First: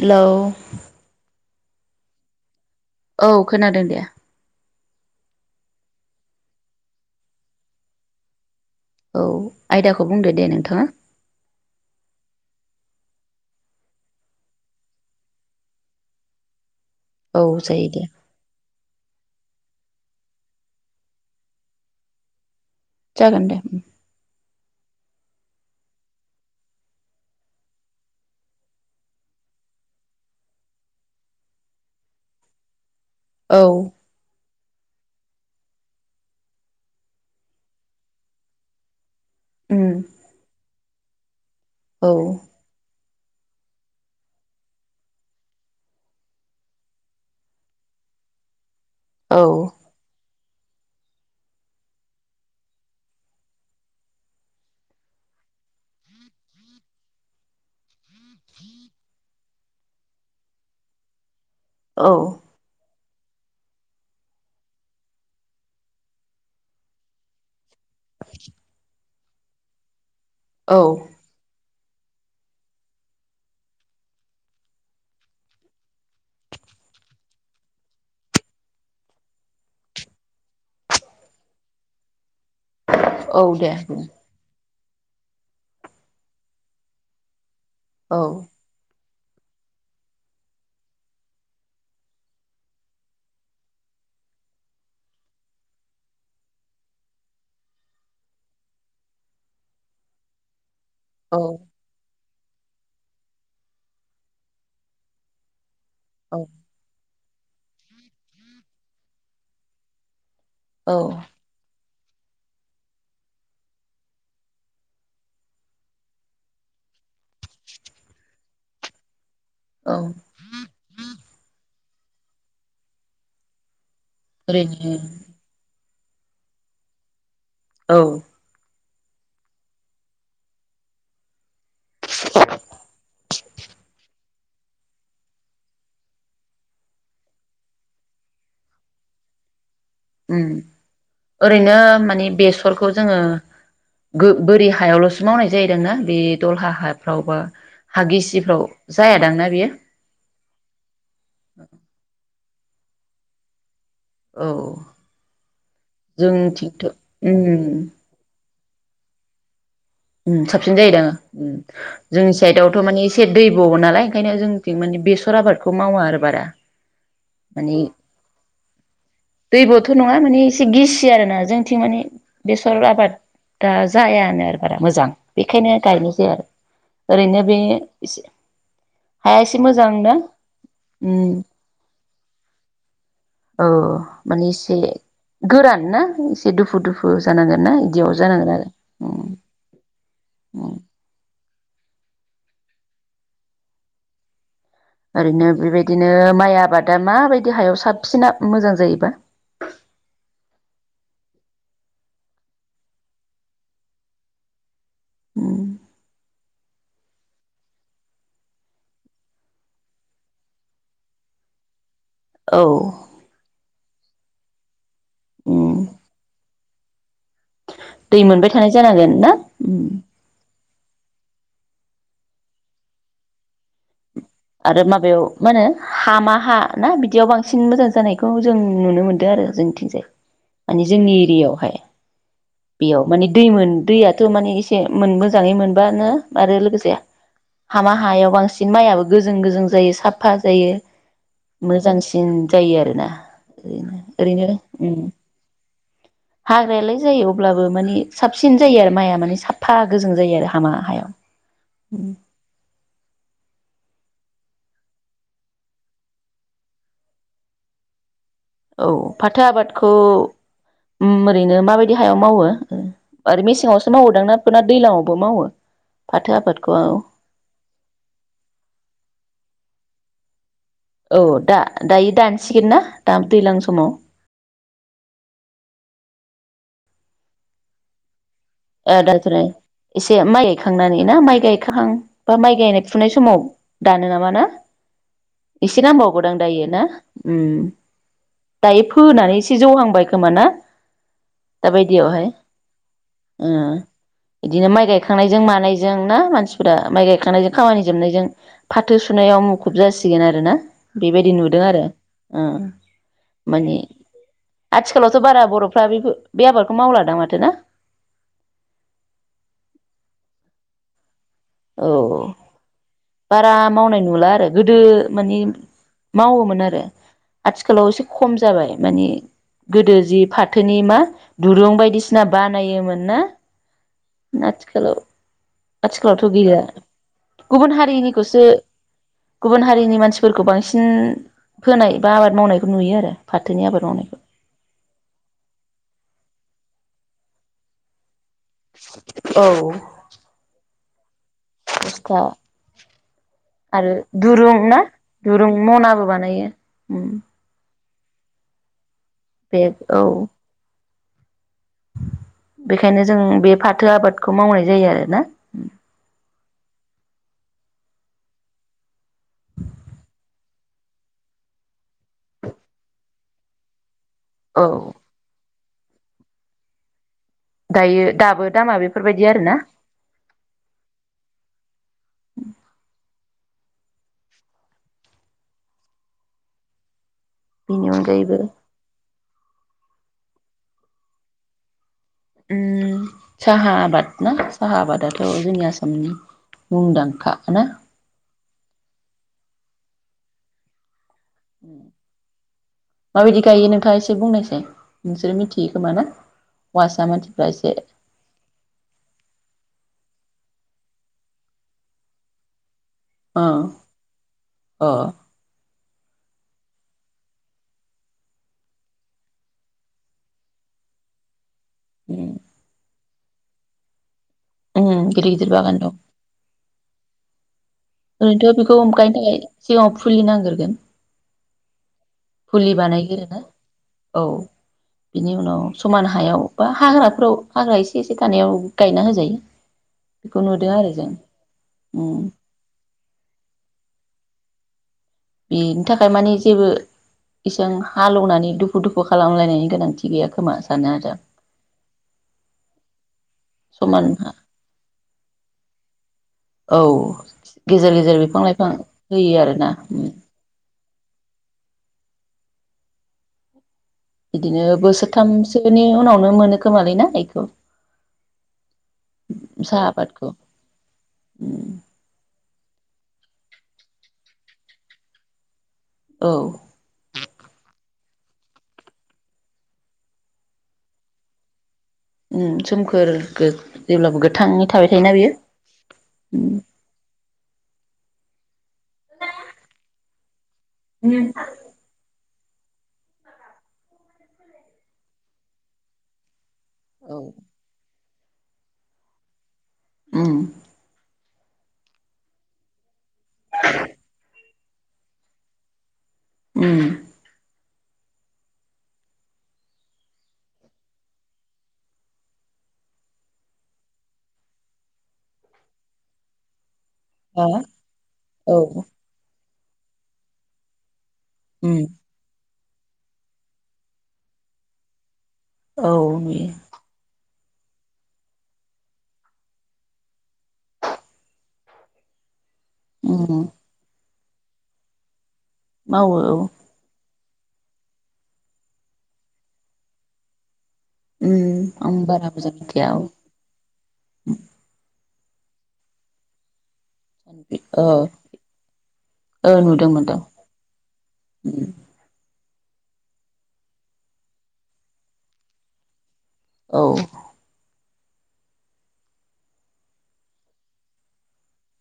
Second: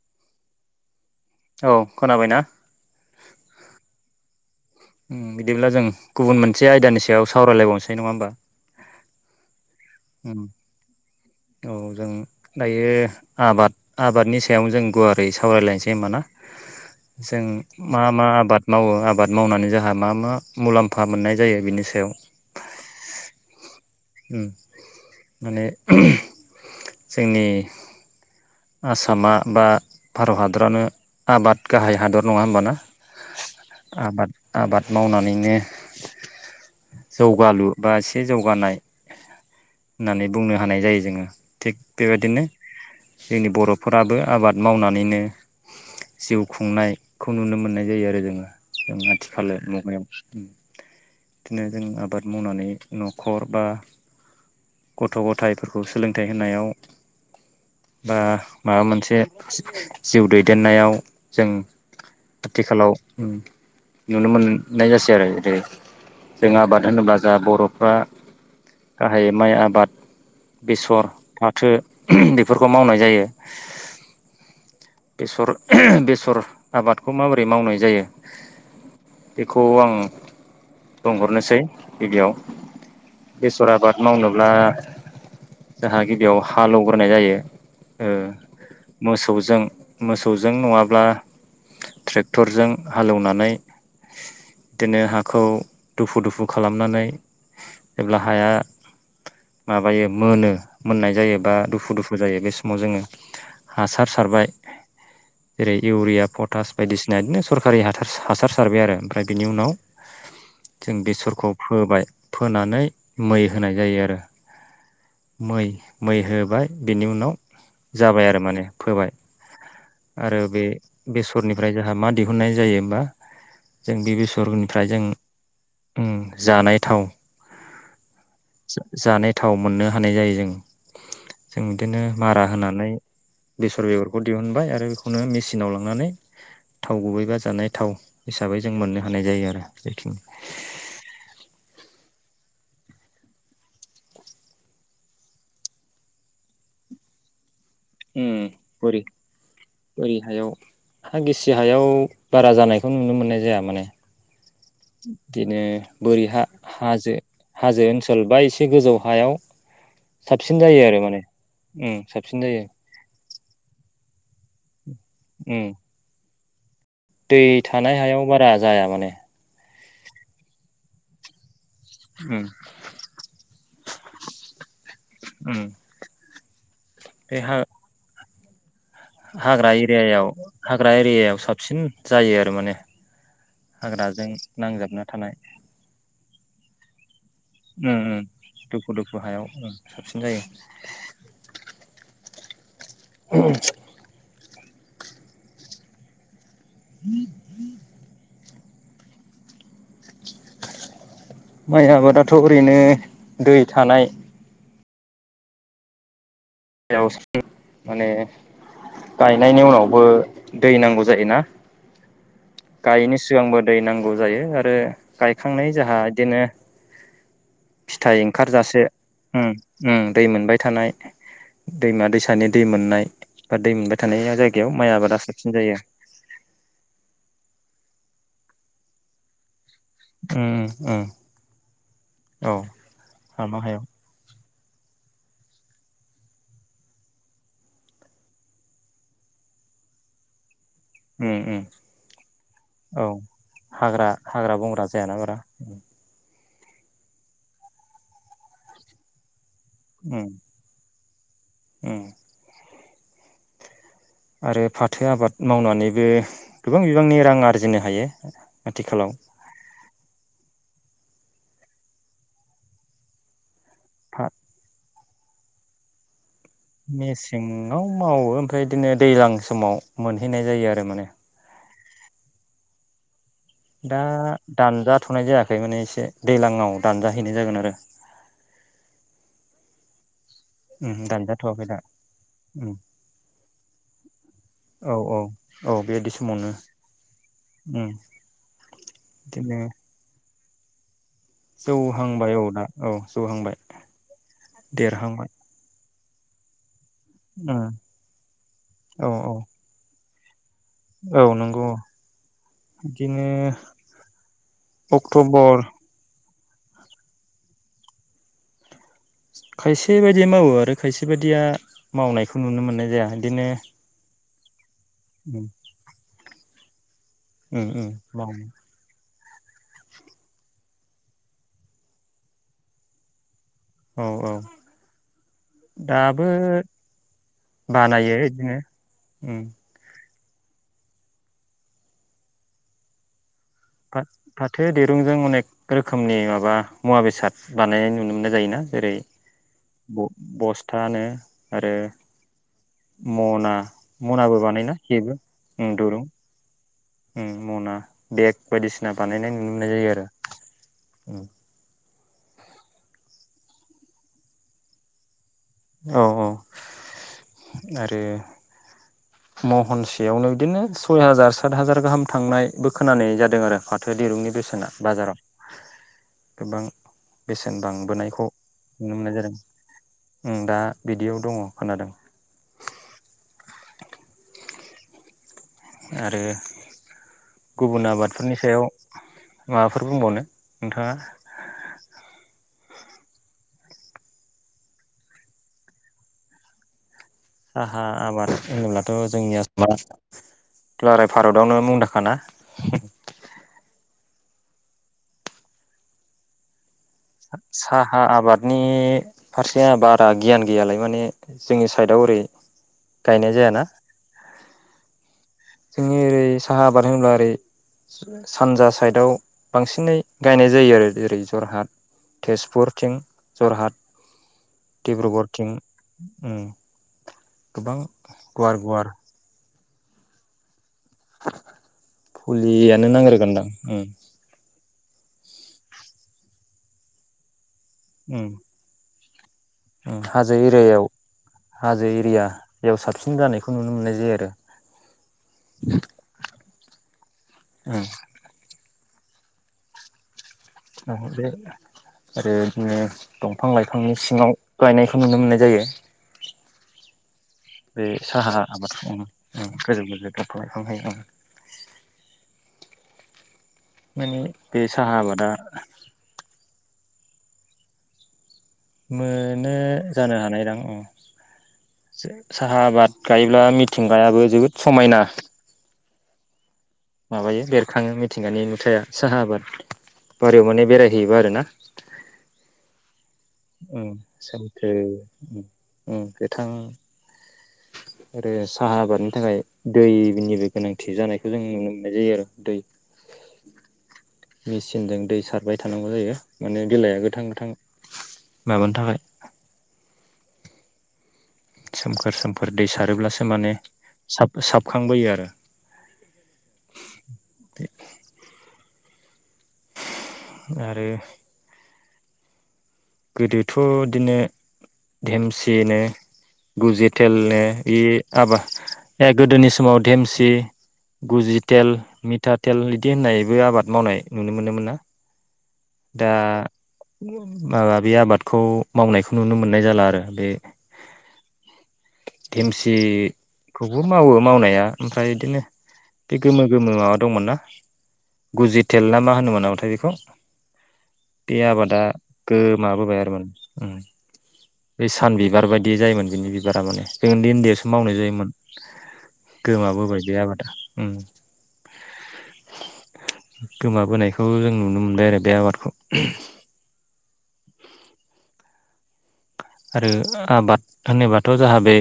Hello औ खोनाबायना औ खोनादों दे उम बिदिब्ला जों गुबुन मोनसे आयदानि सायाव सावरायलायबावनोसै नङा होमबा औ आयदाखौ बुंदो उम दे नोंथाङा औ जों दायो आबाद आबादनि सायावनो जों गुवारै सावरायलायनोसै होमबा ना औ जों जायो मा दे मा आबाद मावो आबाद मावनानै जाहा मा मा मुलाम्फा मोननाय जायो बिनि सायाव जागोन दे उम उम माने [unintelligible] [inaudible] जोंनि आसामा बा भारत हादरानो आबाद गाहाय हादर नङा होमबाना औ आबाद आबाद मावनानैनो जौगालु बा एसे जौगानाय उम होननानै बुंनो हानाय जायो। जोङो थिग औ बेबायदिनो जोंनि बर'फोराबो आबाद मावनानैनो जिउ खुंनायखौ नुनो मोननाय जायो आरो जोङो। जों औ आथिखाल मुगायाव बिदिनो जों आबाद मावनानै न'खर बा गथ' गथायाइफोरखौ सोलों थेंनायाव बा माबा मोनसे जिउ दैदेननायाव जों औ आथिखालाव नुनो मोननाय जासै आरो जेरै जों आबाद होनोब्ला जा बरफ बा गाहायै माइ आबाद। औ बेसर फाथो बेफोरखौ मावनाय जायो बेसर बेसर आबादखौ माबोरै मावनाय जायो बेखौ आं बुंहरनोसै गिबियाव। औ बेसर दे आबाद बुं मावनोब्ला जाहा गिबियाव हालौवग्रोनाय जायो। ओ औ मोसौजों मोसौजों नङाब्ला ट्रेक्टरजों हालेवनानै बिदिनो हाखौ दुफु दुफु खालामनानै जेब्ला हाया माबायो मोनो मोननाय जायो औ बा दुफु दुफु बो जायो बे समाव जोङो हासार सारबाय जेरै इउरिया औ पटास बायदिसि दा इदिनो सरखारि हाथाय हासार सारबाय आरो ओमफ्राय बिनि उनाव जों औ बेसरखौ फोबाय फोनानै मै होनाय जायो आरो। मै मै होबाय बिनि उनाव जाबाय आरो माने फोबाय औ आरो बे बेसरनिफ्राय जाहा मा दिहुननाय जायो होमबा जों बे बेेसरगनिफ्राय ओरैनो जों उम जानाय थाव। औ जानाय थाव मोनो। हानाय जायो। जों बिदिनो मारा होनानै बेसर बेगरखौ दिहुनबाय आरो बेखौनो मेसिनाव लांनानै थाव गुबैबा जानाय थाव हिसाबै जों मोननो हानाय जायो आरो। बेखिनि उम ओरैनो मानि बेस सरखौ जोङो गो बोरि हायावलसो मावनाय जायोदांना बे दलहा हाफ्रावबा उम बोरि बोरि हायाव हा गिसि हायाव दा बारा जानायखौ नुनो मोननाय जाया माने। औ बिदिनो बोरि हा जोंथिंथ' हाजो उम हाजो ओनसोल बा एसे एसे गोजौ हायाव उम साबसिन जायो जायोदा आरो माने ओं उम जोंनि साबसिन जायो साइदआवथ मानि एसे दैब' नालाय। बेखायनो जों जों माने बेसर उम आबादखौ मावा आरो बारा। दै माने थानाय हायाव बारा जाया माने। बे नङा माने एसे गिसि आरोना जों थिं माने उम बेसर आबादा जायानो आरो। बारा मोजां बेखायनो गायनाय जाया आरो ओरैनो बे एसे हाया एसे हा-हाग्रा मोजां ना एरियायाव हाग्रा ओम एरियायाव साबसिन जायो आरो माने औ हाग्राजों माने एसे नांजाबना थानाय गोरान ना एसे दुफु दुफु जानांगोन ना उम बिदियाव उम जानांगोन आरो। दुखु दुखु हायाव उम साबसिन जायो। उम [unintelligible] ओरैनो बेबायदिनो माइया आबादा माबायदि हायाव साबसिन मोजां जायोबा। माइ आबादाथ ओरैनो दै थानाय उम जायगायावसो माने गायनायनि उनावबो दै नांगौ जायोना। औ गायिनि सिगांबो दै नां गौ जायो आरो गायखांनाय दै जाहा इदिनो फिथाइ मोनबाय थानाय ओंखारजासे जानांगोन ना दै मोनबाय थानाय दैमा दैसानि दै मोननाय बा दै मोनबाय थानाय जायगायाव आरो माइ आबादा माबेयाव मा साबसिन होनो जायो हामा हा ना बिदियाव बांसिन मोजां जानाय खौ जों नुनो मोनदों आरो जों थिंजाय उम माने उम जोंनि एरियायावहाय औ बेयाव माने दै हामा मोन हायाव दैयाथ' माने एसे मोननो मोजाङै मोनबानो आरो लोगोसे हामा हायाव बांसिन माइआ गोजों गोजों जायो साफा जायो उम उम मोजांसिन जायो औ आरोना ओरैनो हाग्रा ओरैनो हाग्रा बंग्रा उ जायाना बारा हाग्रायालाय जायो अब्लाबो माने साबसिन जायो आरो माइआ माने साब फा गोजों उम जायो आरो हामा हायाव उम आरो फाथो आबाद मावनानैबो गोबां बिबांनि रां आरजिनो हायो औ आथिखालाव फाथो आबादखौ उम ओरैनो माबायदि हायाव मावो ओह आरो मेसेङाव सो फा मावोदां ना दैलांङाव बो मावो फा मेसेंङाव मावो ओमफ्राय बिदिनो दैज्लां समाव मोन फैनाय जायो आरो माने औ दा दायो दानसिगोनना दा दैज्लां समाव दा दानजाथ'नाय जायाखै माने एसे दैलांङाव दानजाहैनाय जागोन आरो [unintelligible] ए माइ उम गायखांनानै ना माइ दानजाथ'वाखै दा गायखांहां बा माइ उम गायनाय फुनाय समाव दानो नामा ना औ औ एसे बेबायदि नांबावगौदां समावनो दायो ना उ उम दायो फोनानै एसे जौहांबाय खोमा ना जौहां दाबायदियावहाय बाय औ दा औ जौहां ओ इदिनो माइ गायखांनायजों मानाय जों ना मानसिफोरा माइ गायखांनायजों खामानि जोबनायजों फाथो औ औ सुनायाव मुखुब जासि सिगोन आरो ना औ बेबायदि नुदों नंगौ आरो उ बिदिनो माने आथिखालावथ' बारा अक्ट'बर बर'फोरा बेफोर बे आबादखौ मावलादां माथो ना खायसे बायदि मावो आरो खायसे बाय दिया औ मावनायखौ नुनो मोननाय जाया इदिनो बारा मावनाय नुला आरो गोदो माने मावोमोन आरो उम उम आथिखालाव एसे खम मावो जाबाय माने गोदो जि फाथोनि मा दुरुं बायदिसिना बानायोमोन ना औ औ आथिखालाव आथिखालावथ दाबो गैया गुबुन बानायो हारिनिखौसो बिदिनो उम गुबुन हारिनि मानसि फोरखौ बांसिन फोनाय बा आबाद मावनायखौ नुयो आरो। फाथोनि आबाद मावनायखौ फा-फाथो दिरुंजों अनेक रोखोमनि माबा मुवा बेसाद बानायनाय नुनो मोननाय जायोना जेरै औ ब-बस्थानो आरो बस्था मना आरो मनाबो दुरुं बानायना ना जेबो दुरुं उम दुरुं मनाबो बानायो उम मना बेग बायदिसिना सिना बानायनाय नुनो मोननाय बेग जायो आरो औ औ बेखायनो जों बे फाथो आबादखौ मावनाय जायो आरोना। औ औ आरो महनसेयावनो बिदिनो सय हाजार सात हाजार गाहाम थांनायबो खोनानाय जादों आरो फाथ थो दिरुंनि औ बेसेना बाजाराव। गोबां बेसेन दायो बांबोनायखौ दाबो दामा नुनो मोननाय बेफोरबायदि जादों आरोना उम दा बिदियाव दङ खोनादों आरो बेनि गुबुन आबादफोरनि अनगायैबो सायाव माबाफोर बुंबावनो नोंथाङा उम साहा आबाद ना साहा आबादाथ' जोंनि आसामनि मुंदांखा ना साहा आबाद होनोब्लाथ जोंनि आसामा क्लारेप माबायदि गायो नोंथाङा एसे एसे बुंनायसै नोंसोरो मिथियो खोमा ना हौवासा मानसिफ्रा एसे साहा आबादनि फारसे आबाद दा गियान गैयालाय माने जोंनि साइडआव ओरै गायनाय अ जायाना? अ जोंनि ओरै साहा आबाद होनोब्ला ओरै सानजा साइदआव बांसिनै गायनाय जायो आरो ओरै जरहाट तेजपुर थिं जरहात उम गिदिर गिदिर डिब्रुगरथिं उम। गोबां ओरैथ गुवार बिखौ गुवार अमखायनो थाखाय सिगाङाव फुलि नांग्रोगोन [inaudible] फुलि फुलियानो बानायग्रोना नांग्रोगोनदां उम औ बिनि उनाव समान हायाव बा हाग्राफोराव हाग्रा एसे एसे उम थानायाव गायना हो हो जायो उम हाजो एरियायाव हाजो उम एरियायाव साबसिन जानायखौ नुनो मोननाय जायो आरो बेनि थाखाय माने जेबो इसां हालेवनानै दु फु दुखु खालामायनायनि गोनांथि गैया खोमा सानो आरो बिदिनो दंफां लाइफांनि समान सिङाव गायनायखौ नुनो मोननाय जायो औ बे गेजेर गेजेर साहा बिफां लाइफां आबादखौ उम होयो उम आरो ना गोजौ गोजौ दंफां लाइफां गायो माने बिदिनो बे साहा आबादा बोसोरथामसोनि उनावनो मोनो खोमालै ना थायखौ मोनो जानो हानायदां ओं उम साहा आबाद गायोब्ला मिथिंगायाबो जोबोद समायना औ माबायो बेरखाङो मिथिंगानि नुथाया साहा आबाद बारियाव माने बेरायहैयोबा आरो ना उम सोमखोर गो उम जेब्लाबो गोथाङै सोमखोर थाबाय थायोना बियो गोथां उम आरो साहा आबादनि थाखाय दैनिबो गोनांथि जानायखौ जों नुनो मोननाय जायो आरो दै मेचिनजों दै सारबाय थानांगौ जायो माने बिलाइआ औ गोथां गोथां माबानि थाखाय उम सोमखोर सोमखोर दै सारोब्लासो माने साप साप हाबखांबोयो आरो उम दे आरो गोदोथ बिदिनो धेमसिनो गुजेद टेलनो हा इ आबा औ गोदोनि समाव धेमसि गुजिटेल उम मिथा टेल बिदि होननायबो आबाद मावनाय नुनो मोनोमोन ना औ दा उम माबा बे आबादखौ मावनायखौ नुनो मोननाय जाला आरो बे उम देमसिखौबो मावो मावनाया ओमफ्राय बिदिनो बे मावो औ गोमो गोमो माबा दंमोन ना गुजि थेल ना मा होनोमोन नामाथाय बेखौ बे उम आबादा आं बारा मोजां मिथिया गोमाबोबाय औ आरो माने उम बे सान बिबार बायदि जायोमोन बिनि बिबारा माने जों उनदै उनदैआवसो मावनाय ओ जायोमोन ओ नुदों गोमाबोबाय बे मोनदों आबादा उम उम गोमाबोनायखौ जों नुनो मोनबाय आरो बे आबाद खौ औ आरो आबाद होनोबाथ' जाहा बे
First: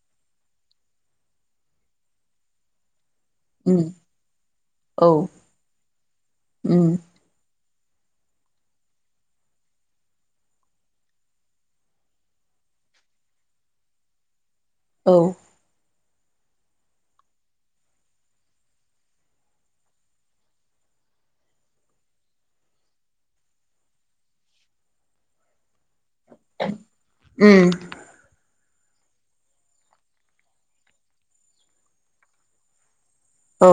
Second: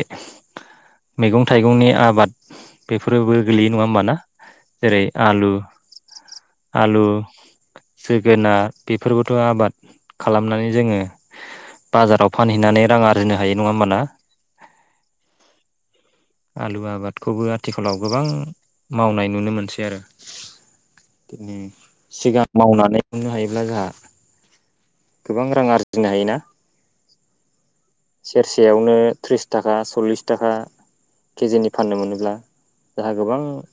मैगं थाइगंनि आबाद बे फोरोबो गोलैयो उम नङा होमबा ना जेरै औ आलु उम आलु जोगोनार बेफोरखौथ' आबाद खालामनानै जोङो बाजाराव फानहैनानै रां आर्जिनो हायो नङा होमबाना औ आलु आबादखौबो आथिखालाव गोबां मावनाय नुनो मोनसै आरो ओम सिगां मावनानै दिहुननो हायोब्ला जोंहा गोबां रां आरजि उम [unintelligible] सेरसेयावनो थ्रिस थाखा सल्लिस थाखा केजिनि फाननो मोनोब्ला जाहा गोबां औ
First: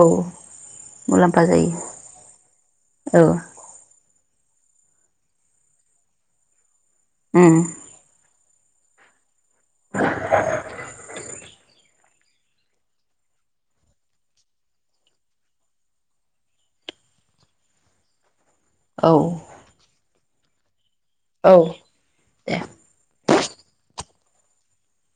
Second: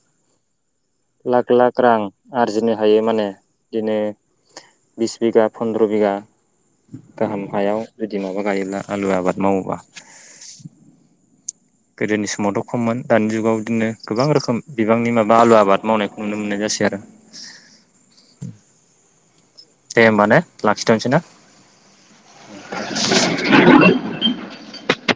मुलाम्फा लाख लाख जायो रां आरजिनो हायो औ माने बिदिनो बिस बिगा फन द्र' बिगा गाहाम उम हायाव [unintelligible] माव गायोब्ला आलु आबाद मावोबा गोदोनि सम खममोन दानि जुगाव बिदिनो गोबां रोखोम बिबांनि माबा आलु आबाद मावनायखौ नुनो मोननाय जासै आरो औ माने ला औ दे [inaudible]